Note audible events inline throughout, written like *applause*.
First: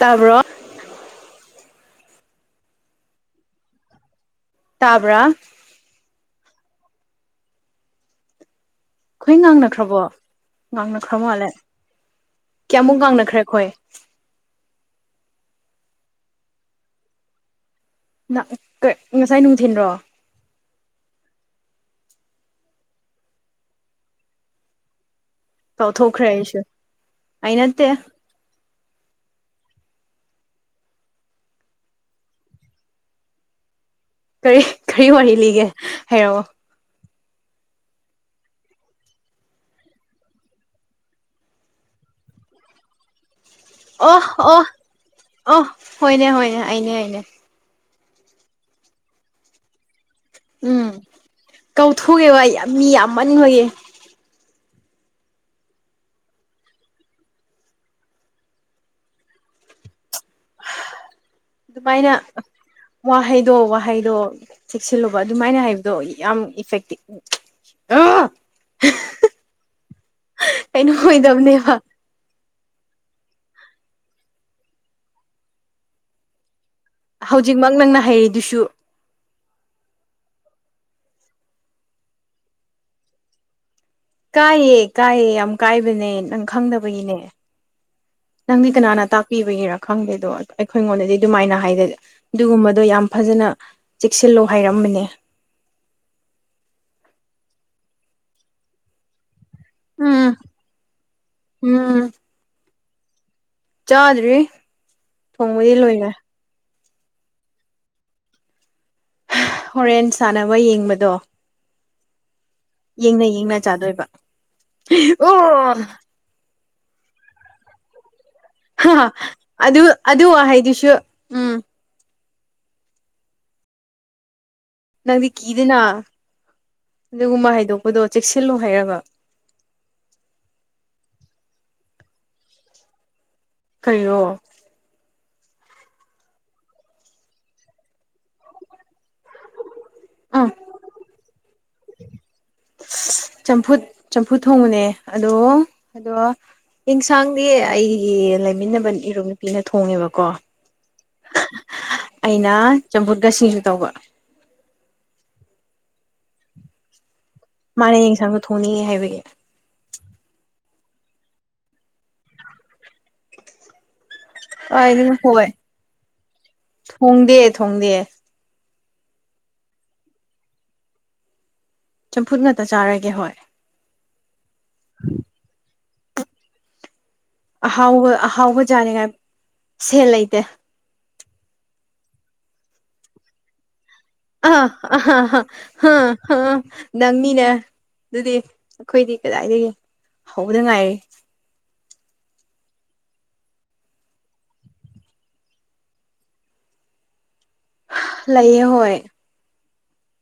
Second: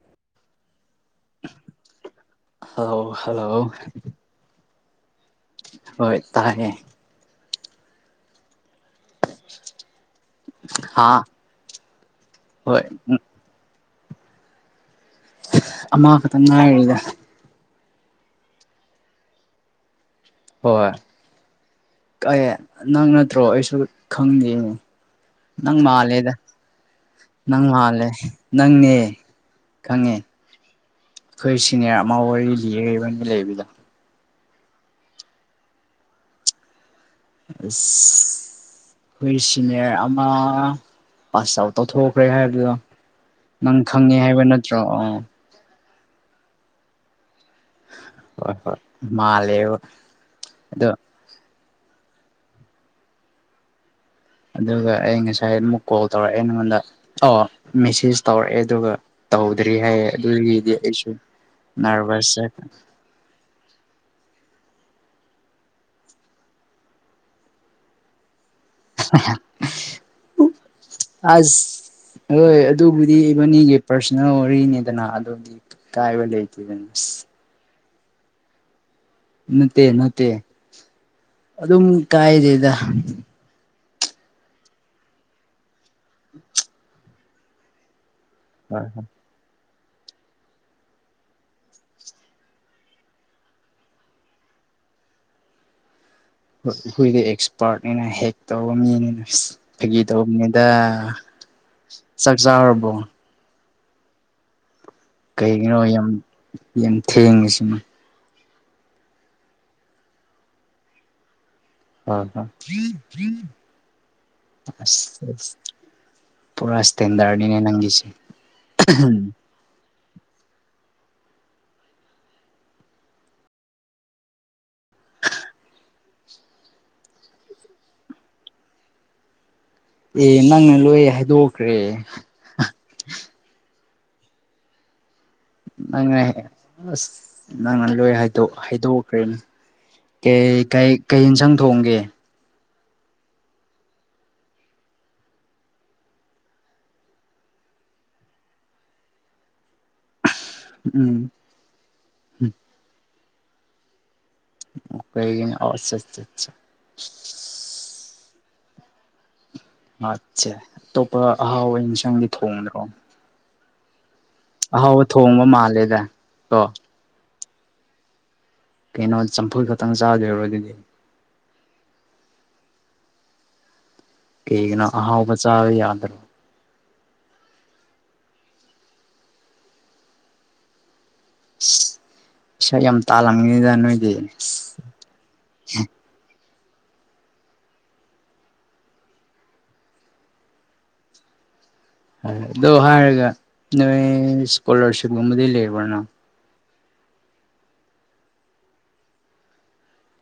ꯇꯥꯕ꯭ꯔꯣ hello hello ꯍ ꯍ ꯍ ꯇꯥꯕ꯭ꯔꯥ ꯍꯣꯏꯠ ꯇꯥꯏꯌꯦ ꯈꯣꯏ ꯉꯥꯡꯅꯈ꯭ꯔꯕꯣ ꯉꯥꯡꯅꯈ꯭ꯔ ꯍꯥ ꯃꯥꯜꯂꯦ ꯍꯣꯏ ꯀꯌꯥꯃꯨꯛ ꯉꯥꯡꯅꯈ꯭ꯔꯦ ꯈꯣꯏ ꯑꯍ ꯑꯃꯈꯛ ꯇ ꯉꯥꯏꯔꯤꯗ ꯅꯥ *unintelligible* ꯉꯁꯥꯏ ꯅꯨꯡꯊꯤꯟꯔꯣ ꯍꯣꯏ ꯇꯥꯌꯦ ꯅꯪ ꯅꯠꯇ꯭ꯔꯣ ꯑꯩꯁꯨ ꯈꯪꯗꯦꯅꯦ ꯅꯪ ꯀꯥꯎꯊꯣꯛꯈ꯭ꯔꯦ ꯃꯥꯜꯂꯦꯗꯥ ꯑꯩꯁꯨ ꯑꯩ ꯅꯪ ꯅꯠꯇꯦ ꯃꯥꯜꯂꯦ ꯅꯪꯅꯦ ꯈꯪꯉꯦ ꯈꯣꯏ ꯁꯤꯅꯤꯌꯥꯔ ꯑꯃ ꯋꯥꯔꯤ ꯂꯤ *unintelligible* ꯂꯩ *unintelligible* ꯀꯔꯤꯍ ꯀꯔꯤ ꯋꯥꯔꯤ ꯂꯤꯒꯦ ꯍꯥꯏꯔꯛꯑꯣ *unintelligible* ꯈꯣꯏ ꯁꯤꯅꯤꯌꯔ ꯑꯃ ꯄꯥꯁ ꯑꯥꯎꯠ ꯇꯧꯊꯣꯛꯈ꯭ꯔꯦ ꯍꯥꯏꯕꯗꯣ ꯅꯪ ꯈꯪꯉꯦ ꯑꯣ ꯍꯥꯏꯕ ꯑꯣ ꯅꯠꯇ꯭ꯔꯣ ꯑ ꯑꯣ ꯍꯣꯏꯅꯦ ꯍꯣꯏꯅꯦ ꯑꯩꯅꯦ ꯑꯩꯅꯦ ꯍ ꯍꯣꯏ ꯍꯣꯏ ꯃꯥꯜꯂꯦꯕ ꯑꯗꯣ ꯎꯝ ꯀꯧꯊꯨꯛꯑꯦꯕꯥ ꯌꯥꯝ ꯃꯤ ꯌꯥꯝꯃꯟꯕꯒꯤ ꯑꯗꯨꯒ ꯑꯩ ꯉꯁꯥꯏ ꯑꯃꯨꯛ ꯀꯣꯜ ꯇꯧꯔꯛꯑꯦ ꯅꯉꯣꯟꯗ ꯑꯣ ꯃꯦꯁꯦꯖ ꯇꯧꯔꯛꯑꯦ ꯑꯗꯨꯒ ꯇꯧ *unintelligible* ꯗꯤ ꯍꯥꯏꯌꯦ ꯑꯗꯨꯒꯤꯗꯤ ꯍꯥꯍ ꯑꯩꯁꯨ ꯑꯗꯨꯃꯥꯏꯅ ꯅꯔꯚꯁ ꯋꯥꯍꯩꯗꯣ ꯋꯥꯍꯩꯗꯣ ꯆꯦꯛꯁꯤꯜꯂꯨꯕ ꯑꯗꯨꯃꯥꯏꯅ ꯍꯥꯏꯕꯗꯣ ꯌꯥꯝ ꯏꯐꯦꯛꯇꯤꯞꯪ ꯑꯥ ꯍꯥ ꯍꯝ ꯀꯩꯅꯣ ꯑꯁ ꯑꯣꯏꯗꯕꯅꯦꯕ ꯍꯣꯏ ꯑꯗꯨꯕꯨꯗꯤ ꯏꯕꯅꯤꯒꯤ ꯄꯥꯔꯁꯣꯅꯦꯜ ꯋꯥꯔꯤꯅꯤꯗꯅ ꯑꯗꯨꯗꯤ ꯀ ꯀꯥꯏꯕ ꯂꯩꯇꯦꯗꯅꯣ ꯍꯧꯖꯤꯛꯃꯛ ꯅꯪꯅ ꯍꯩꯔꯤꯗꯨꯁꯨ ꯅꯠꯇꯦ ꯅꯠꯇꯦ ꯑꯗꯨꯝ ꯀꯥꯏꯗꯦꯗ ꯀꯥꯏꯑ ꯀꯥꯏꯌꯦ ꯌꯥꯝ ꯀꯥꯏꯕꯅꯦ ꯅꯪ ꯈꯪꯗꯕꯒꯤꯅꯦ ꯅꯪꯗꯤ ꯍꯣꯏ ꯍꯣꯏ ꯀꯅꯥꯅ ꯇꯥꯛꯄꯤꯕꯒꯤꯔꯥ ꯈꯪꯗꯦ ꯑꯗꯣ ꯑꯩꯈꯣꯏꯉꯣꯟꯗꯗꯤ ꯑꯗꯨꯃꯥꯏꯅ ꯍꯥꯏꯗꯦ ꯑꯗꯨꯒꯨꯝꯕꯗꯣ ꯌꯥꯝ ꯐꯖꯅ ꯆꯦꯛꯁꯤꯜꯂꯣ ꯍꯥꯏꯔꯝꯃ *unintelligible* ꯍꯣꯏ ꯑꯩꯈꯣꯏꯗꯤ ꯑꯦꯛꯁꯄꯥꯔꯠꯅꯤꯅ ꯍꯦꯛ ꯇꯧꯕ ꯃꯤꯅꯤꯅ ꯐꯩꯒꯤ ꯎꯝ ꯇꯧꯕꯅꯤꯗ ꯎꯝ ꯆꯥꯛ ꯆꯥꯔꯕꯣ ꯆꯥꯗ꯭ꯔꯤ ꯊꯣꯡꯕꯗꯤ ꯀꯩꯒꯤꯅꯣ ꯌꯥꯝ ꯂꯣꯏꯔꯦ ꯌꯥꯝ ꯊꯦꯡꯉꯤꯁꯤꯅ ꯍꯣꯔꯦꯟ ꯁꯥꯟꯅꯕ ꯌꯦꯡꯕꯗꯣ ꯍꯣꯏ ꯍꯣꯏ ꯌꯦꯡꯅ ꯌꯦꯡꯅ ꯆꯥꯗꯣꯏꯕ ꯑꯁ ꯑꯁ ꯑꯣ ꯄꯨꯔꯥ ꯁꯇꯦꯟꯗꯔꯅꯦ ꯅꯪꯒꯤꯁꯦ ꯍꯥ ꯍꯥ ꯑꯗꯨ ꯑꯗꯨ ꯋꯍꯩꯗꯨꯁꯨ ꯎꯝ ꯅꯪꯗꯤ ꯀꯤꯗꯦꯅ ꯑꯗꯨꯒꯨꯝꯕ ꯍꯥꯏꯗꯣꯛꯄꯗꯣ ꯆꯦꯛꯁꯤꯜꯂꯨ ꯍꯥꯏꯌꯒ ꯑꯦ ꯅꯪꯅ ꯂꯣꯏ ꯍꯥꯏꯗꯣꯛꯈ꯭ꯔꯦ ꯀꯩꯅꯣ ꯅꯪꯅ ꯑꯁ ꯅꯪꯅ ꯂꯣꯏ ꯍꯥꯏꯗꯣꯛ ꯍꯥꯏꯗꯣꯛꯈ꯭ꯔꯦꯅꯦ ꯑꯥ ꯀꯩ ꯀꯩ ꯀꯩ ꯏꯟꯁꯥꯡ ꯊꯣꯡꯒꯦ ꯆꯝꯐꯨ ꯆꯝꯐꯨ ꯊꯣꯡꯕꯅꯦ ꯑꯗꯣ ꯑꯗꯣ ꯌꯦꯟꯁꯥꯡꯗꯤ ꯑꯩꯒꯤ ꯂꯩꯃꯤꯟꯅꯕ ꯏꯔꯨꯞ ꯅꯨꯄꯤ ꯅꯠꯇ ꯊꯣꯡꯉꯦꯕꯀꯣ ꯎꯝ ꯑꯩꯅ ꯆꯝꯐꯨꯠꯀ ꯁꯤꯖꯨ ꯇꯧꯕ ꯑꯣ ꯀꯩꯒꯤ ꯁꯥ ꯁꯥ ꯁꯥ ꯃꯥꯅ ꯌꯦꯡꯁꯥꯡꯗꯣ ꯊꯣꯡꯅꯤꯡꯉꯦ ꯍꯥꯏꯕꯒꯤ ꯑꯠꯁꯦ ꯑꯇꯣꯞꯄ ꯑꯍꯥꯎꯕ ꯑꯦꯟꯁꯪꯗꯤ ꯊꯣꯡꯗ꯭ꯔꯣ ꯑꯍꯥꯎꯕ ꯀꯥꯏꯗꯩꯅꯣ ꯊꯣꯡꯕ ꯍꯋꯥꯎ ꯃꯥꯜꯂꯦꯗ ꯀꯣ ꯊꯣꯡꯗꯦ ꯊꯣꯡꯗꯦ ꯀꯩꯅꯣ ꯆꯝꯐꯨꯜ ꯈꯛꯇꯪ ꯆꯥꯗꯣꯏꯔꯣ ꯑꯗꯨꯗꯤ ꯆꯝꯐꯨꯠ ꯉꯇ ꯆꯥꯔꯒꯦ ꯍꯣꯏ ꯀꯩꯒꯤꯅꯣ ꯑꯍꯥꯎ ꯕꯆꯥꯥ ꯌꯥꯗꯔꯣ ꯑꯍꯥꯎꯕ ꯑꯍꯥꯎꯕ ꯌꯥꯥꯅꯤꯡꯉꯥꯏ ꯁꯦꯜ ꯂꯩꯇꯦ ꯏꯁ ꯄꯩꯁꯥ ꯌꯥꯝ ꯇꯔꯝꯃꯤꯗ ꯅꯣꯏꯗꯤ *unintelligible* ꯅꯪꯅꯤꯅꯦ ꯑꯗꯨꯗꯤ ꯑꯩꯈꯣꯏꯗꯤ ꯀꯗꯥꯏꯗꯒꯤ ꯍꯧꯕꯗ ꯉꯥꯏꯔꯤ ꯑꯗꯣ ꯍꯥꯏꯔꯒ ꯅꯣꯢ ꯏꯁꯀꯣꯂꯥꯔꯁꯤꯞ ꯀꯨꯝꯕꯗꯤ ꯂꯩꯕ꯭ꯔ ꯅꯪ ꯂꯩꯥꯏꯌꯦ ꯍꯣꯏ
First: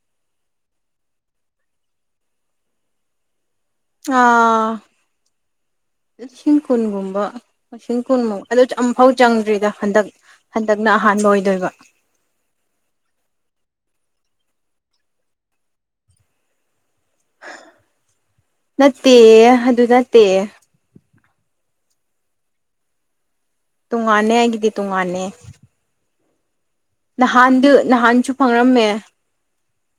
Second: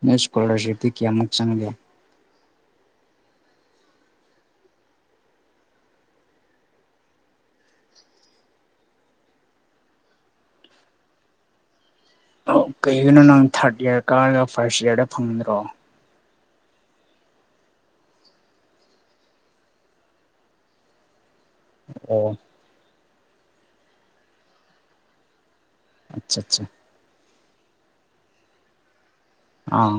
ꯅꯣꯢ ꯏꯁꯀꯣꯂꯔꯁꯤꯞ ꯇꯤ ꯀꯌꯥꯃꯨꯛ ꯆꯪꯒꯦ ꯑꯥ ꯂꯤꯁꯤꯡ ꯀꯨꯟꯒꯨꯝꯕ ꯂꯤꯁꯤꯡ ꯀꯨꯟꯃꯨꯛ ꯑꯗꯨ ꯑꯃꯝꯐꯥꯎ ꯆꯪꯗ꯭ꯔꯤꯗ ꯍꯟꯗꯛ ꯍꯟꯗꯛꯅ ꯑꯍꯥꯟꯕ ꯑꯍꯥꯟꯕ ꯑꯣꯏꯗꯣꯏꯕ ꯑꯣ ꯀꯩꯒꯤꯅꯣ ꯅꯪ ꯊꯥꯔꯠ ꯏꯌꯥꯔ ꯀꯥꯔꯒ ꯐꯥꯔꯁ ꯏꯌꯥꯔꯗ ꯐꯪꯒꯗ꯭ꯔꯣ ꯅꯠꯇꯦ ꯑꯗꯨ ꯅꯠꯇꯦ ꯑꯣ ꯇꯨꯡꯉꯥꯟꯅꯦ ꯑꯩꯒꯤꯗꯤ ꯇꯨꯡꯉꯥꯟꯅꯦ ꯑꯆꯥ ꯑꯆꯥ ꯅꯍꯥꯟꯗꯨ ꯅꯍꯥꯟꯁꯨ ꯐꯪꯔꯝꯃꯦ ꯑꯥ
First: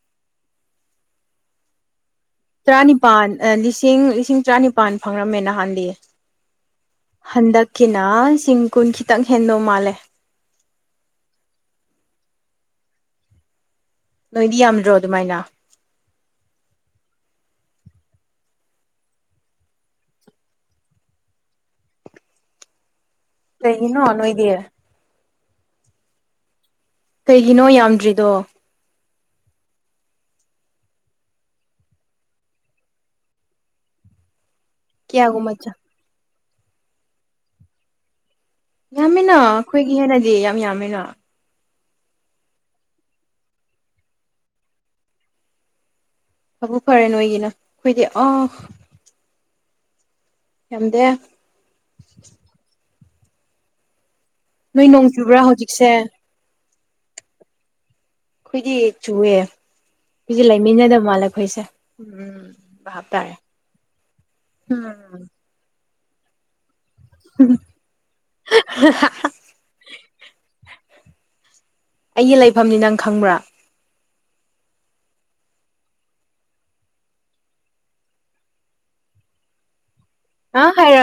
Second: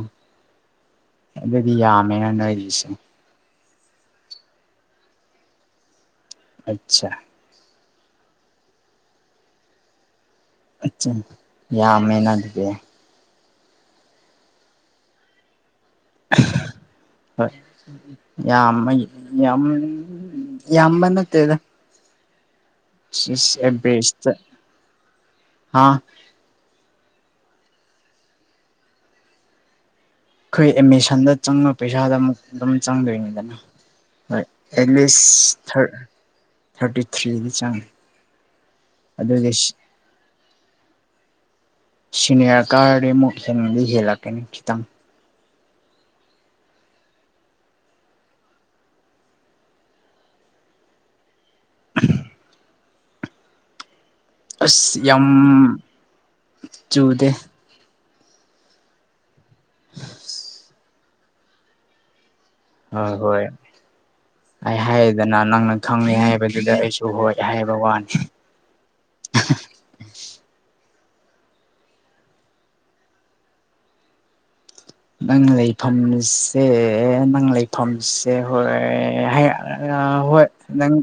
ꯑꯗꯨꯗꯤ ꯌꯥ ꯇꯔꯥꯅꯤꯄꯥꯜ ꯂꯤꯁꯤꯡ ꯂꯤꯁꯤꯡ ꯇꯔꯥꯅꯤꯄꯥꯜ ꯐꯪꯔꯝꯃꯦ ꯅꯍꯥꯟꯗꯤ ꯑꯠꯆꯥ ꯀꯤꯅꯥ ꯂꯤꯁꯤꯡ ꯀꯨꯟ ꯈꯤꯇꯪ ꯍꯦꯟꯗꯧ ꯃꯥꯜꯂꯦ ꯑꯆꯥ ꯌꯥꯝ ꯃꯦꯅ ꯑꯗꯨꯗꯤ ꯅꯣꯏꯗꯤ ꯌꯥꯝꯗ꯭ꯔꯣ ꯑꯗꯨꯃꯥꯏꯅ ꯍꯣꯢ ꯌꯥꯝ ꯌꯥꯝꯕ ꯅꯠꯇꯦꯗ ꯀꯩꯒꯤꯅꯣ ꯁꯤꯑꯦꯕꯦꯔꯦꯁꯇ ꯅꯣꯏꯗꯤ ꯍꯥ ꯀꯩꯒꯤꯅꯣ ꯌꯥꯝꯗ꯭ꯔꯤꯗꯣ ꯑꯩꯈꯣꯏ ꯑꯦꯠꯃꯤꯁꯟꯗ ꯆꯪꯕ ꯄꯩꯁꯥꯗ ꯑꯃꯨꯛ ꯑꯗꯨꯝ ꯆꯪꯗꯣꯏꯅꯤꯗꯅ ꯍꯣꯏ ꯑꯦꯠꯂꯤꯁ ꯀꯌꯥꯒꯨꯝꯕ ꯆ ꯊꯥꯔꯇꯤ ꯊ꯭ꯔꯤꯗꯤ ꯆꯪꯉꯦ ꯌꯥꯝꯃꯤꯅ ꯑꯗꯨꯒꯤ ꯑꯩꯈꯣꯏꯒꯤ ꯍꯦꯟꯅꯗꯤ ꯌꯥꯝ ꯌꯥꯝꯃꯦꯅ ꯁꯤꯅꯦꯔ ꯀꯥꯔꯗꯤ ꯑꯃꯨꯛ ꯍꯦꯟꯗꯤ ꯍꯦꯜꯂꯛꯀꯅꯤ ꯈꯤꯇꯪ ꯊꯕꯛ ꯐꯔꯦ ꯅꯣꯏꯒꯤꯅ ꯑꯩꯈꯣꯏꯗꯤ ꯑ ꯌꯥꯝꯗꯦ ꯅꯣꯏ ꯑꯁ ꯅꯣꯡ ꯌꯥꯝ ꯆꯨꯕ꯭ꯔꯥ ꯍꯧꯖꯤꯛꯁꯦ ꯆꯨꯗꯦ ꯑꯩꯈꯣꯏꯗꯤ ꯆꯨꯑꯦ ꯑꯩꯈꯣꯢꯖꯦ ꯂꯩꯃꯤꯟꯅꯗꯕ ꯃꯥꯜꯂꯦ ꯑꯩꯈꯣꯏꯁꯦ ꯎꯝ ꯑ ꯚꯥꯞ ꯇꯥꯔꯦ ꯍꯣꯏ ꯑꯩ ꯎꯝ ꯍꯥꯏꯗꯅ ꯅꯪꯅ ꯈꯪꯅꯩ ꯍꯥꯏꯕꯗꯨꯗ ꯑꯩ ꯁꯨ ꯍꯣꯏ ꯍꯥꯏꯕꯋꯥꯅꯦ ꯑꯩꯒꯤ ꯂꯩꯐꯝꯗꯤ ꯅꯪ ꯈꯪꯕ꯭ꯔꯥ ꯅꯪ ꯂꯩꯐꯝꯁꯦ ꯅꯪ ꯂꯩꯐꯝꯁꯦ ꯍꯣꯏ ꯍꯥꯏ ꯑ ꯍꯣꯏ ꯅꯪ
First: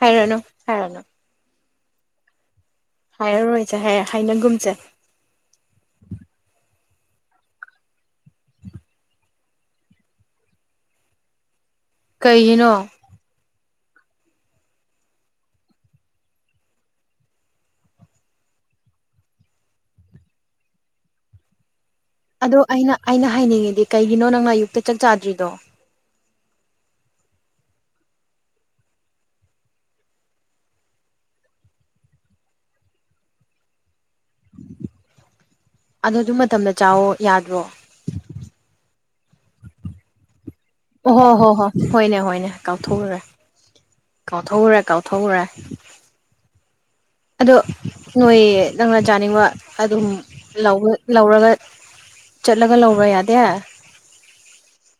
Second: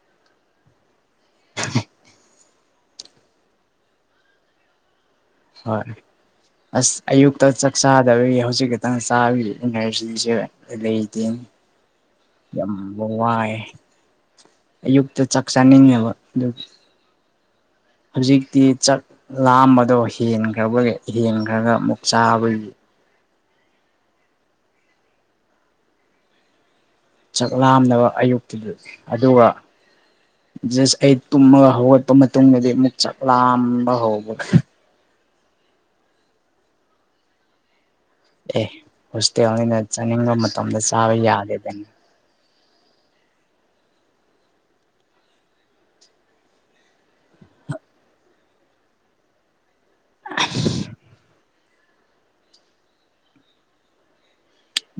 ꯍꯥꯢꯔꯅꯨ ꯍꯥꯏꯔꯅꯨ *inaudible* ꯍꯥꯏꯔꯔꯣꯏꯁꯦ ꯍꯥꯏ ꯍꯥꯏꯅꯒꯨꯝꯁꯦ ꯍꯣꯏ ꯑꯁ ꯑꯌꯨꯛꯇ ꯆꯥꯛ ꯆꯥꯗꯕꯒꯤ ꯍꯧꯖꯤꯛ ꯈꯛꯇꯪ ꯆꯥꯕꯒꯤ ꯏꯅꯔꯖꯤꯁꯦ ꯂꯩꯇꯦꯅ ꯌꯥꯝ ꯀꯩꯒꯤꯅꯣ ꯋꯥꯥꯏ ꯑꯌꯨꯛꯇ ꯆꯥꯛ ꯆꯥꯅꯤꯡꯉꯕ ꯑꯗꯨꯒꯤ ꯍꯧꯖꯤꯛꯇꯤ ꯆꯥꯛ ꯂꯥꯝꯕꯗꯣ ꯍꯦꯟꯈ꯭ꯔꯕꯒꯤ ꯍꯦꯟꯈ꯭ꯔꯒ ꯑꯃꯨꯛ ꯑꯗꯣ ꯆꯥꯕꯒꯤ ꯑꯩꯅ ꯑꯩꯅ ꯍꯥꯏꯅꯤꯡꯉꯤꯗꯤ ꯀꯩꯒꯤꯅꯣ ꯅꯪꯅ ꯑꯌꯨꯛꯇ ꯆꯥꯛ ꯆꯥꯗ꯭ꯔꯤꯗꯣ ꯆꯥꯛꯂꯥꯝꯗꯕ ꯑꯌꯨꯛꯇꯨꯗ ꯑꯗꯨꯒ ꯖꯁ ꯑꯩ ꯇꯨꯝꯃꯒ ꯍꯧꯒꯠꯄ ꯃꯇꯨꯡꯗꯗꯤ ꯑꯃꯨꯛ ꯆꯥꯛ ꯂꯥꯝꯕ ꯍꯧꯕ ꯑꯗꯣ ꯑꯗꯨ ꯃꯇꯝꯗ ꯆꯥꯎꯋꯣ ꯌꯥꯗ꯭ꯔꯣ ꯑꯦ ꯍꯣꯁꯇꯦꯜꯅꯤꯅ ꯆꯥꯅꯤꯡꯕ ꯃ ꯍ ꯍꯣ ꯍꯣ ꯍꯣꯢꯅꯦ ꯍꯣꯢꯅꯦ ꯀꯥꯎꯊꯣꯛꯎꯔꯦ ꯀꯥꯎꯊꯣꯛꯎꯔꯦ ꯀꯥꯎꯊꯣꯛꯎꯔꯦ ꯑꯗꯣ ꯅꯣꯏ ꯅꯪꯅ ꯆꯥꯅꯤꯡꯕ ꯑꯗꯨꯝ ꯂꯧ ꯂꯧꯔꯒ ꯆꯠꯂꯒ ꯂꯧꯕ ꯌꯥꯗꯦ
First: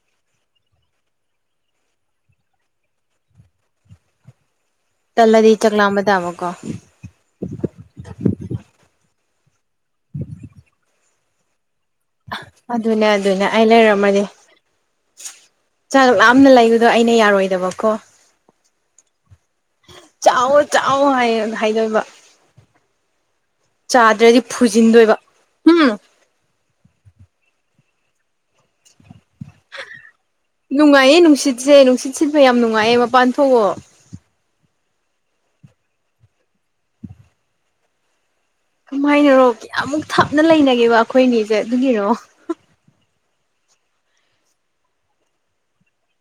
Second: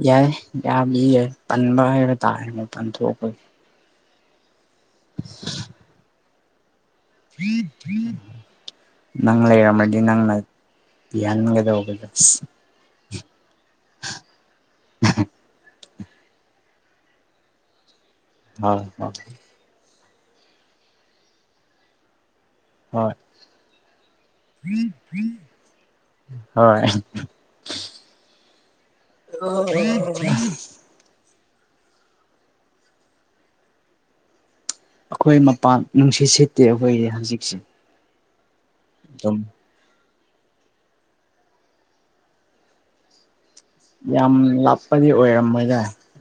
ꯌꯥꯏ ꯌꯥꯕꯗꯤ ꯌꯥꯢ ꯇꯟꯕ ꯍꯥꯢꯕ ꯇꯥꯔꯦ ꯃꯄꯥꯟ ꯊꯣꯛꯄꯒꯤ ꯇꯜꯂꯗꯤ ꯆꯥꯛ ꯂꯥꯝꯕ ꯇꯥꯕ ꯀꯣ ꯅꯪ ꯂꯩꯔꯝꯃꯗꯤ ꯅꯪꯅ ꯊꯤꯍꯟꯒꯗꯧꯕꯅꯤ ꯑꯗꯨꯅꯦ ꯑꯗꯨꯅꯦ ꯑꯩ ꯂꯩꯔꯝꯃꯗꯤ ꯆꯥꯛ ꯂꯥꯝꯅ ꯂꯩꯕꯗꯣ ꯑꯩꯅ ꯌꯥꯔꯣꯏꯗꯕꯀꯣ ꯍꯣꯏꯍꯣ ꯆꯥꯎꯋꯣ ꯆꯥꯎꯋꯣ ꯍꯥꯏ ꯍꯥꯏꯗꯣꯏꯕ ꯍꯣꯏ ꯆꯥꯗ꯭ꯔꯗꯤ ꯐꯨꯖꯤꯟꯗꯣꯏꯕ ꯍꯝ ꯍꯣꯏ *unintelligible* ꯁꯦ ꯅꯨꯡꯁꯤꯠ ꯁꯤꯠꯄꯩ ꯌꯥꯝ ꯅꯨꯡꯉꯥꯏꯌꯦ ꯃꯄꯥꯟ ꯊꯣꯛꯑꯣ ꯑꯈꯣꯏ ꯃꯄꯥꯟ ꯅꯨꯡꯁꯤꯠ ꯁꯤꯠꯇꯦ ꯑꯈꯣꯏꯗꯤ ꯍꯧꯖꯤꯛꯁꯦ ꯑꯗꯨꯝ ꯀꯃꯥꯏꯅꯔꯣ ꯀꯌꯥꯃꯨꯛ ꯊꯥꯞꯅ ꯂꯩꯅꯒꯦꯕ ꯑꯈꯣꯏꯅꯤꯖꯦ ꯑꯗꯨꯒꯤꯔꯣ ꯌꯥꯝ ꯂꯥꯞꯄꯗꯤ ꯑꯣꯏꯔꯝꯃꯣꯏꯗ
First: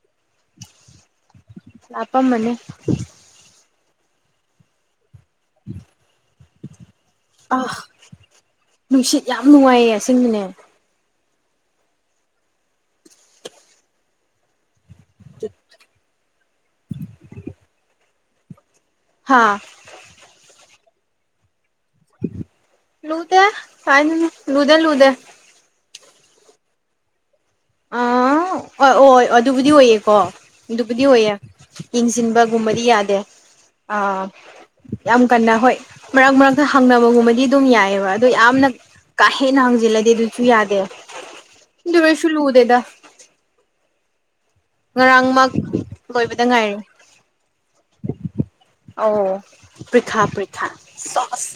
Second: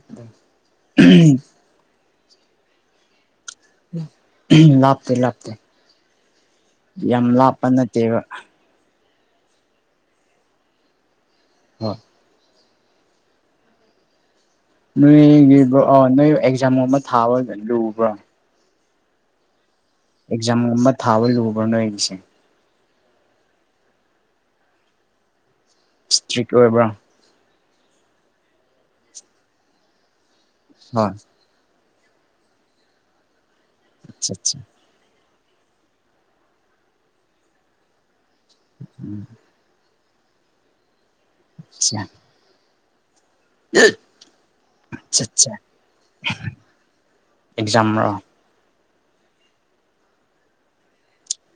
ꯑꯗꯨꯝ *unintelligible* ꯂꯥꯞꯄꯝꯃꯅꯤ ꯎꯍꯝ ꯂꯥꯞꯇꯦ ꯂꯥꯞ ꯇꯦ ꯌꯥꯝ ꯑ ꯂꯥꯞꯄ ꯅꯠꯇꯦꯕ ꯅꯨꯡꯁꯤꯠ ꯌꯥꯝ ꯅꯨꯡꯉꯥꯏꯌꯦ ꯑꯁꯦꯡꯕꯅꯦ ꯍꯣꯏ ꯅꯣꯏꯒꯤꯕꯣ ꯑ ꯅꯣꯏ ꯑꯦꯛꯖꯥꯝ ꯑꯃ ꯊꯥꯕ ꯂꯨꯕ꯭ꯔꯣ ꯍꯥꯥ ꯑꯦꯛꯖꯥꯝꯒꯨꯝꯕ ꯊꯥꯕ ꯂꯨꯕ꯭ꯔꯣ ꯅꯣꯢꯒꯤꯁꯦ ꯂꯨꯗꯦ ꯀꯥꯏꯗꯩꯅꯣ ꯂꯨꯗꯦ ꯂꯨꯗꯦ ꯁꯇ꯭ꯔꯤꯛ ꯑꯣꯏꯕ꯭ꯔꯥ ꯑꯥ ꯑꯣꯢ ꯑꯣꯢ ꯑꯗꯨꯕꯨꯗꯤ ꯑꯣꯏꯌꯦꯀꯣ ꯑꯗꯨꯕꯨꯗꯤ ꯍꯣꯏ ꯑꯣꯏꯌꯦ ꯌꯦꯡꯁꯤꯟꯕꯒꯨꯝꯕꯗꯤ ꯌꯥꯗꯦ ꯑꯥ ꯑꯠꯆꯥ ꯑꯠꯆꯥ ꯌꯥꯝ ꯀꯟꯅ ꯍꯣꯏ ꯃꯔꯛ ꯃꯔꯛꯇ ꯍꯪꯅꯕꯒꯨꯝꯕꯗꯤ ꯑꯗꯨꯝ ꯌꯥꯏꯌꯦꯕ ꯑꯗꯣ ꯌꯥꯝꯅ ꯎꯝ ꯀꯥ ꯍꯦꯟꯅ ꯍꯪꯖꯤꯜꯂ ꯗꯤ ꯑꯗꯨꯨꯁꯨ ꯌꯥꯗꯦ ꯑꯆ꯭ꯌꯥ ꯗꯦꯗ *unintelligible* ꯉꯔꯥꯡꯃꯛ ꯆꯠꯆꯥ ꯂꯣꯏꯕꯗ ꯉꯥꯏꯔꯤ ꯑꯦꯛꯖꯥꯝꯔꯣ ꯑꯣ ꯄ꯭ꯔꯤꯈꯥ ꯄ꯭ꯔꯤꯈꯥ ꯁꯣꯁ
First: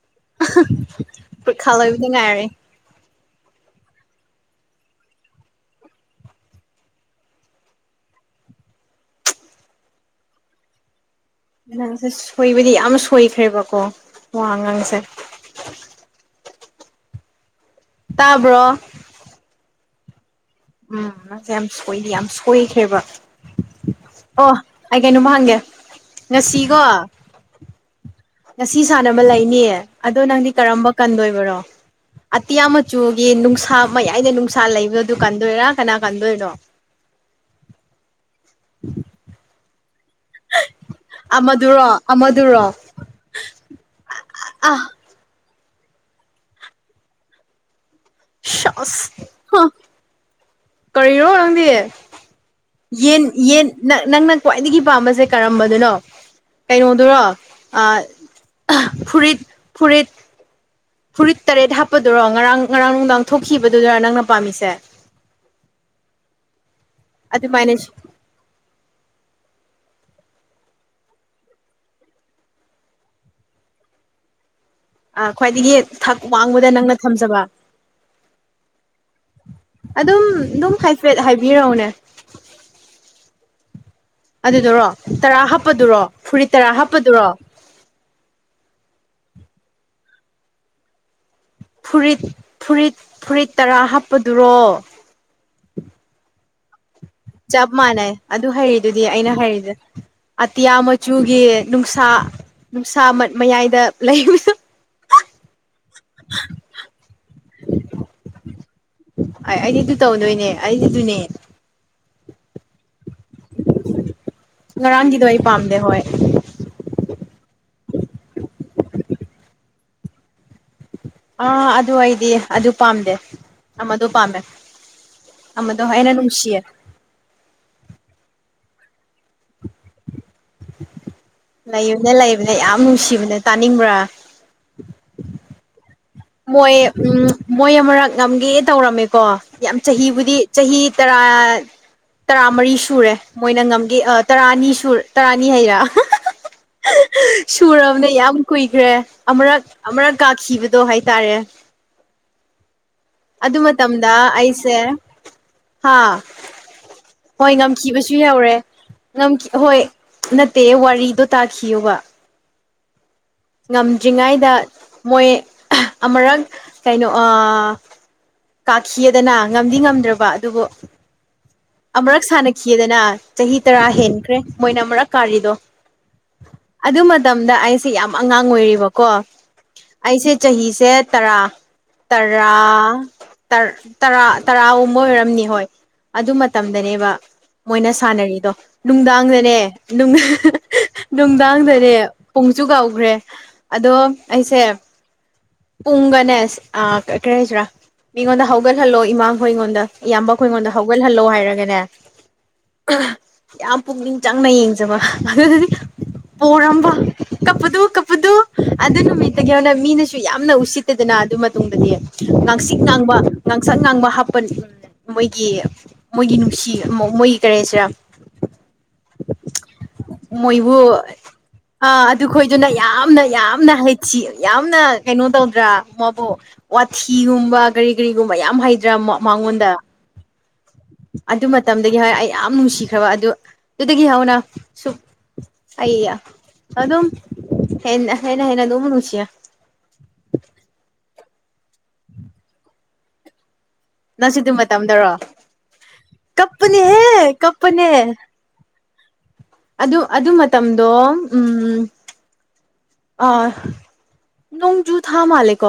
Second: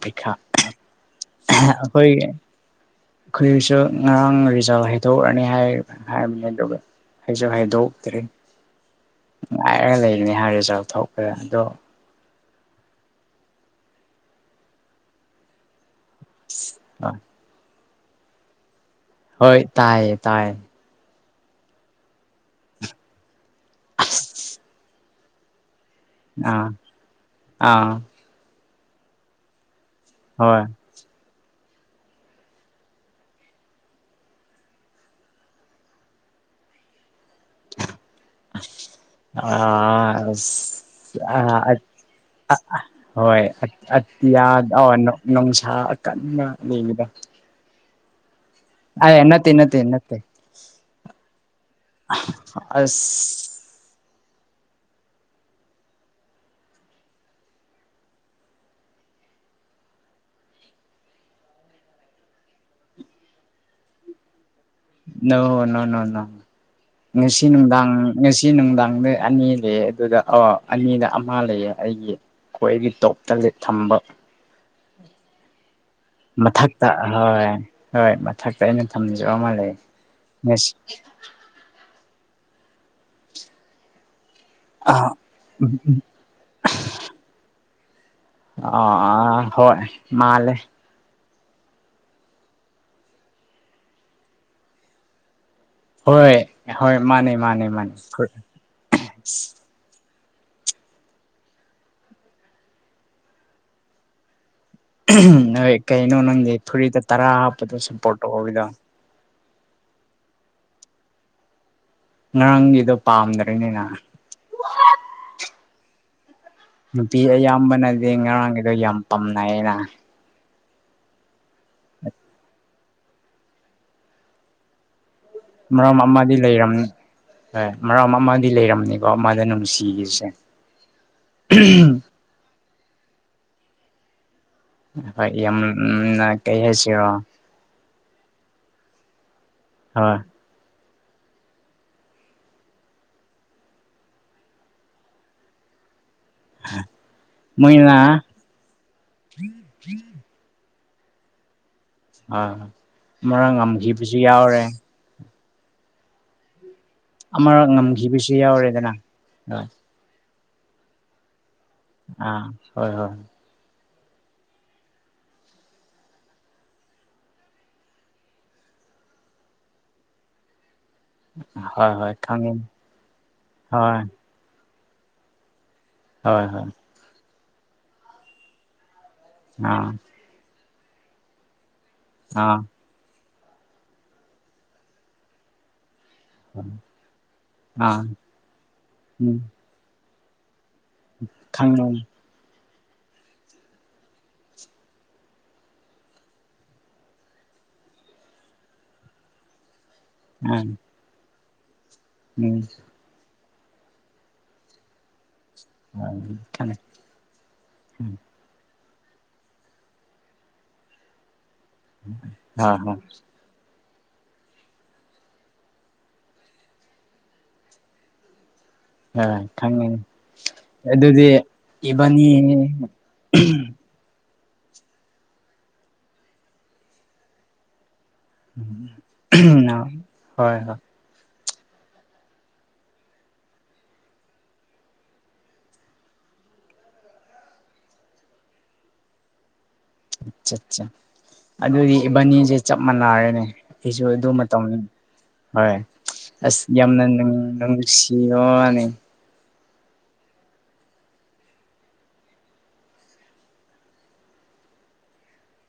ꯄ꯭ꯔꯤꯈꯥ ꯄ꯭ꯔꯤꯈꯥ *unintelligible* ꯂꯣꯏꯕꯗ ꯑꯈꯣꯏ ꯉꯥꯏꯔꯦ ꯑꯈꯣꯏꯒꯤꯁꯨ ꯉꯔꯥꯡ ꯔꯤꯖꯜ ꯍꯥꯏꯗꯣꯛꯔꯅꯤ ꯍꯥꯏ ꯍꯥꯢꯕꯅꯦ ꯑꯗꯨꯒ ꯍꯩꯁꯨ ꯍꯩꯗꯣꯛꯇ꯭ꯔꯦ ꯉꯥꯏꯔꯒ ꯂꯩꯕꯅꯤ ꯍꯥꯏꯔ ꯔꯤꯖꯜꯠꯇꯣ ꯔꯦ ꯑꯗꯣ ꯍꯣꯏꯕꯗꯤ ꯌꯥꯝ ꯁꯣꯏꯈ꯭ꯔꯦꯕꯀꯣ ꯋꯥꯉꯥꯡꯁꯦ *unintelligible* ꯇꯥꯕ꯭ꯔꯣ ꯍꯣꯏ ꯇꯥꯏꯌꯦ ꯇꯥꯏꯌꯦ ꯎꯝ ꯅꯪꯁꯦ ꯌꯥꯝ ꯁꯣꯏꯗꯤ ꯌꯥꯝ ꯁꯣꯏꯈ꯭ꯔꯦꯕ ꯑꯣ ꯑꯩ ꯀꯩꯅꯣꯝ ꯍꯪꯒꯦ ꯑꯥ ꯉꯁꯤꯀꯣ ꯑꯥ ꯉꯁꯤ ꯁꯥꯟꯅꯕ ꯂꯩꯅꯤꯌꯦ ꯑꯗꯣ ꯅꯪꯗꯤ ꯍꯣꯏ ꯀꯔꯝꯕ ꯀꯟꯗꯣꯏꯕꯔꯣ ꯑꯇꯤꯌꯥ ꯃꯆꯨꯒꯤ ꯅꯨꯡꯁꯥ ꯃꯌꯥꯏꯗ ꯅꯨꯡꯁꯥ ꯂꯩꯕꯗꯨ ꯑꯗꯨ ꯀꯟꯗꯣꯏꯔꯥ ꯀꯅꯥ ꯀꯟꯗꯣꯏꯅꯣ *inaudible* *inaudible* ꯎꯝ *inaudible* ꯑꯥ ꯑꯁ ꯑꯥ ꯑꯠ ꯑꯃꯗꯨꯔꯣ ꯑꯃꯗꯨꯔꯣ ꯑꯥ ꯍꯣꯏ ꯑꯇꯤꯌꯥ ꯑꯥ ꯅꯣꯡ ꯅꯣꯡꯁ ꯍꯥ ꯀꯟꯅ ꯌꯦꯉꯕꯗꯣ ꯁꯣꯁ ꯍꯝ ꯅꯠꯇꯦ ꯅꯠꯇꯦ ꯀꯔꯤꯔꯣ ꯅꯪꯗꯤ ꯑꯁ ꯌꯦꯟ ꯌꯦꯟ ꯅꯠ ꯅꯪꯅ ꯈ꯭ꯋꯥꯏꯗꯒꯤ ꯄꯥꯝꯕꯁꯦ ꯀꯔꯝꯕꯗꯨꯅꯣ ꯀꯩꯅꯣꯗꯨꯔꯣ ꯑꯥ ꯐꯨꯔꯤꯠ ꯐꯨꯔꯤꯠ ꯐꯨꯔꯤꯠ ꯇꯔꯦꯠ ꯍꯥꯞꯄꯗꯨꯔꯣ ꯉꯔꯥꯡ ꯉꯔꯥꯡ ꯅꯨꯡꯗꯥꯡ ꯊꯣꯛꯈꯤꯕꯗꯨꯗꯔ ꯅꯪꯅ ꯄꯥꯝꯃꯤꯁꯦ ꯅꯣ ꯅꯣ ꯅꯣ ꯅꯣ ꯉꯁꯤ ꯑꯗꯨꯃꯥꯏꯅ ꯅꯨꯡꯗꯥꯡ ꯉꯁꯤ ꯅꯨꯡꯗꯥꯡꯅ ꯑꯅꯤꯂꯩꯌꯦ ꯑꯗꯨꯗ ꯑꯣ ꯑꯅꯤꯗ ꯑꯃ ꯂꯩꯌꯦ ꯑꯩꯒꯤ ꯑꯩꯈꯣꯏꯒꯤ ꯇꯣꯞꯇ ꯊꯝꯕ ꯑ ꯈ꯭ꯋꯥꯏꯗꯒꯤ ꯊꯛ ꯋꯥꯡꯕꯗ ꯃꯊꯛꯇ ꯅꯪꯅ ꯍꯣꯏ ꯊꯝꯖꯕ ꯍꯣꯏ ꯃꯊꯛꯇ ꯑꯩꯅ ꯊꯝꯖꯕ ꯑꯃ ꯂꯩ ꯑꯗꯨꯝ ꯉꯁꯤ ꯑꯗꯨꯝ ꯍꯥꯏꯐꯦꯠ ꯍꯥꯏꯕꯤꯔꯛꯎꯅꯦ ꯑꯗꯨꯗꯨꯔꯣ ꯑꯥ ꯇꯔꯥ ꯍꯥꯞꯄꯗꯨꯔꯣ ꯐꯨꯔꯤꯠ ꯇꯔꯥ ꯍꯥꯞꯄꯗꯨꯔꯣ ꯑꯥ ꯑꯥ ꯍꯣꯏ ꯃꯥꯂꯦ ꯐꯨꯔꯤꯠ ꯐꯨꯔꯤꯠ ꯐꯨꯔꯤꯠ ꯇꯔꯥ ꯍꯥꯞꯄꯗꯨꯔꯣ ꯍꯣꯏ ꯍꯣꯏ ꯃꯥꯅꯦ ꯃꯥꯅꯦ ꯆꯞ ꯃꯥꯅꯦ ꯃꯥꯟꯅꯩ ꯑꯗꯨ ꯍꯩꯔꯤꯗꯨꯗꯤ ꯑꯩꯅ ꯍꯥꯏꯔꯤꯗꯣ ꯑꯇꯤꯌꯥ ꯃꯆꯨꯒꯤ ꯅꯨꯡꯁꯥ ꯅꯨꯡꯁꯥ ꯃꯠ ꯃꯌꯥꯏꯗ ꯂꯩꯕꯗꯨ ꯑꯍꯝ ꯅꯣꯏ ꯀꯩꯅꯣ ꯅꯪꯗꯤ ꯐꯨꯔꯤꯗ ꯇꯔꯥ ꯍꯥꯞꯄꯗꯣ ꯁꯞꯄꯣꯔꯠ ꯇꯧꯍꯧꯔꯤꯗꯣ ꯍꯣꯏ ꯑꯩ ꯑꯩꯗꯤ ꯑꯗꯨ ꯇꯧꯗꯣꯏꯅꯦ ꯑꯩꯗꯤꯗꯨꯅꯦ ꯉꯔꯥꯡꯒꯤꯗꯣ ꯄꯥꯝꯗ꯭ꯔꯤꯅꯤꯅ ꯉꯔꯥꯡꯒꯤꯗ ꯑꯩ ꯄꯥꯝꯗꯦ ꯍꯣꯏ ꯕꯤ ꯑꯌꯥꯝꯕꯅꯗꯤ ꯉꯔꯥꯡꯒꯤꯗꯣ ꯌꯥꯝ ꯄꯥꯝꯅꯩ ꯅ ꯑꯥ ꯑꯗꯨ ꯑꯩꯗꯤ ꯑꯗꯨ ꯄꯥꯝꯗꯦ ꯑꯃꯗꯣ ꯄꯥꯝꯃꯦ ꯑꯃꯗꯣ ꯃꯔꯝ ꯑꯩꯅ ꯑꯃꯗꯤ ꯅꯨꯡꯁꯤꯌꯦ ꯂꯩꯔꯝꯅꯤ ꯍꯣꯏ ꯃꯔꯝ ꯑꯃꯗꯤ ꯂꯩꯔꯝ ꯀꯣ ꯃꯥꯅ ꯅꯨꯡꯁꯤꯔꯤꯁꯦ ꯂꯩꯕꯅꯦ ꯂꯩꯕꯅꯦ ꯌꯥꯝ ꯅꯨꯡꯁꯤꯕꯅꯦ ꯇꯥꯅꯤꯡꯕ꯭ꯔꯥ ꯍꯣꯢ ꯌꯥꯝ ꯃꯣꯏ ꯎꯝ ꯃꯣꯏ ꯑꯃꯔꯛ ꯉꯝꯒꯦ ꯇꯧꯔꯝꯃꯦꯀꯣ ꯌꯥꯝ ꯍꯣꯏ ꯆꯍꯤꯕꯨꯗꯤ ꯆꯍꯤ ꯇꯔꯥ ꯇꯔꯥꯃꯔꯤ ꯁꯨꯔꯦ ꯃꯣꯏꯅ ꯉꯝꯒꯦ ꯇꯔꯥ ꯑꯅꯤ ꯁꯨ ꯇꯔꯥꯅꯤ ꯍꯥꯢꯔ ꯃꯣꯏꯅ ꯁꯨꯔꯕꯅꯦ ꯌꯥꯝ ꯀꯨꯏꯈ꯭ꯔꯦ ꯑꯃꯔꯛ ꯑꯃꯔꯛ ꯀꯥꯈꯤꯕꯗꯣ ꯍꯥꯏ ꯇꯥꯔꯦ ꯍꯣꯏ ꯑꯃꯔꯛ ꯑꯗꯨ ꯃꯇꯝꯗ ꯉꯝꯈꯤꯕꯁꯨ ꯌꯥꯎꯔꯦ ꯑꯩꯁꯦ ꯍꯥꯥ ꯍꯣꯏ ꯑꯃꯔꯛ ꯉꯝꯈꯤꯕꯁꯨ ꯌꯧꯔꯦ ꯌꯥꯎꯔꯦꯗꯅ ꯉꯝꯈꯤ ꯍꯣꯏ ꯅꯠꯇꯦ ꯋꯥꯔꯤꯗꯣ ꯇꯥꯈꯤꯌꯣꯕ ꯑꯥ ꯍꯣꯏ ꯍꯣꯏ ꯉꯝꯗ꯭ꯔꯤꯉꯥꯢꯗ ꯃꯣꯏ ꯑꯃꯨꯔꯛ ꯀꯩꯅꯣ ꯑꯥ ꯀꯥꯈꯤꯑꯦꯗꯅ ꯉꯝꯗꯤ ꯉꯝꯗ꯭ꯔꯕ ꯑꯗꯨꯕꯨ ꯍꯣꯏ ꯍꯣꯏ ꯑꯃꯨꯔꯛ ꯈꯪꯉꯤ ꯁꯥꯟꯅꯈꯤꯑꯗꯅ ꯆꯍꯤ ꯇꯔꯥ ꯍꯣꯏ ꯍꯦꯟꯈ꯭ꯔꯦ ꯃꯣꯏꯅ ꯑꯃꯨꯔꯛ ꯀꯥꯔꯤꯗꯣ ꯍꯣꯏ ꯍꯣꯏ ꯑꯗꯨ ꯃꯇꯝꯗ ꯑꯩꯁꯦ ꯌꯥꯝ ꯑꯉꯥꯡ ꯑꯣꯏꯔꯤꯕꯀꯣ ꯑꯥ ꯑꯩꯁꯦ ꯆꯍꯤꯁꯦ ꯇꯔꯥ ꯑꯥ ꯇꯔꯔꯥ ꯇꯔ ꯇꯔꯥ ꯇꯔꯥꯒꯨꯝꯕ ꯑꯣꯏꯔꯝꯅꯤ ꯍꯣꯏ ꯑꯗꯨꯃ ꯇꯝꯗꯅꯦꯕ ꯃꯣꯏꯅ ꯑꯥ ꯁꯥꯟꯅꯔꯤꯗꯣ ꯎꯝ ꯅꯨꯡꯗꯥꯡꯗꯅꯦ ꯅꯨꯡ ꯈꯪꯉꯤ ꯅꯨꯡꯗꯥꯡꯗꯅꯦ ꯄꯨꯡꯁꯨ ꯀꯥꯎꯈ꯭ꯔꯦ ꯑꯗꯣ ꯑꯩꯁꯦ ꯄꯨꯡꯒꯅꯦꯁ ꯑ ꯀ ꯀꯔꯤ ꯍꯥꯏꯁꯦꯔꯥ ꯃꯤꯉꯣꯟꯗ ꯍꯧꯒꯠꯍꯜꯂꯣ ꯏꯃꯥꯈꯣꯏꯉꯣꯟꯗ ꯏꯌꯥꯝꯕ ꯑꯥ ꯈꯣꯢꯉꯣꯟꯗ ꯍꯧꯒꯠꯍꯜꯂꯣ ꯍꯥꯏꯔꯒꯅꯦ ꯎꯝ ꯌꯥꯝ ꯄꯨꯛꯅꯤꯡ ꯆꯪꯅ ꯌꯦꯡꯖꯕ ꯑꯗꯨꯗꯨꯗꯤ ꯈꯪꯉꯦ ꯄꯣꯔꯝꯕ ꯀꯞꯄꯗꯨ ꯀꯞꯄꯗꯨ ꯑꯗꯨ ꯅꯨꯃꯤꯠꯇꯒꯤ ꯍꯧꯅ ꯃꯤꯅꯁꯨ ꯌꯥꯝꯅ ꯎꯁꯤꯠꯇꯦꯗꯅ ꯑꯗꯨ ꯃꯇꯨꯡꯗꯗꯤ ꯍꯣꯏ ꯉꯥꯡꯁꯤꯛ ꯉꯥꯡꯕ ꯉꯥꯡꯁ ꯁꯛ ꯉꯥꯡꯕ ꯍꯥꯞꯄ ꯃꯣꯏꯒꯤ ꯃꯣꯏꯒꯤ ꯅꯨꯡꯁꯤ ꯃ ꯃꯣꯏꯒꯤ ꯀꯔꯦ ꯍꯥꯢꯁꯤꯔꯥ ꯑ ꯈꯪꯉꯦ ꯑꯗꯨꯗꯤ ꯑꯥ ꯏꯕꯥꯅꯤ ꯑꯗꯨꯈꯣꯏꯗꯨꯅ ꯌꯥꯝꯅ ꯌꯥꯝꯅ ꯍꯥꯢꯊꯤ ꯌꯥꯝꯅ ꯀꯩꯅꯣ ꯇꯧꯗ꯭ꯔꯥ ꯃꯥꯕꯨ ꯋꯥꯊꯤꯒꯨꯝꯕ ꯀꯔꯤ ꯀ꯭ꯔꯤꯒꯨꯝꯕ ꯌꯥꯝ ꯍꯩꯗ꯭ꯔꯥ ꯃ ꯃꯥꯉꯣꯟꯗ ꯍꯣꯏ ꯍꯣꯏ ꯑꯗꯨ ꯃꯇꯝꯗꯒꯤ ꯍꯣꯢ ꯑꯩ ꯌꯥꯝ ꯅꯨꯡꯁꯤꯈ꯭ꯔꯕ ꯑꯗꯨ ꯑꯗꯨꯗꯒꯤ ꯍꯧꯅ ꯁꯨꯝ ꯑꯩꯌꯥ ꯑꯗꯨꯝ ꯍꯦꯟꯅ ꯍꯦꯟꯅ ꯍꯦꯟꯅ ꯑꯗꯨꯝ ꯅꯨꯡꯁꯤꯌꯥ ꯑꯑꯠꯆꯥ ꯑꯗꯨꯗꯤ ꯢꯕꯥꯅꯤꯖꯦ ꯆꯞ ꯃꯥꯅꯥꯔꯦꯅꯦ ꯁꯤꯁꯨ ꯑꯗꯨ ꯅꯪꯁꯨ ꯃꯇꯝ ꯃꯇꯝꯗꯔꯣ ꯍꯣꯏ ꯑꯁ ꯌꯥꯝꯅ ꯀꯞꯄꯅꯦꯍꯦ ꯅꯨꯡ ꯀꯞꯄꯅꯦ ꯅꯨꯡꯁꯤꯕ ꯋꯥꯅꯦ ꯑꯗꯨ ꯑꯗꯨ ꯃꯇꯝꯗꯣ ꯎꯝ ꯑꯥ ꯅꯣꯡꯖꯨꯊꯥ ꯃꯥꯜꯂꯦꯀꯣ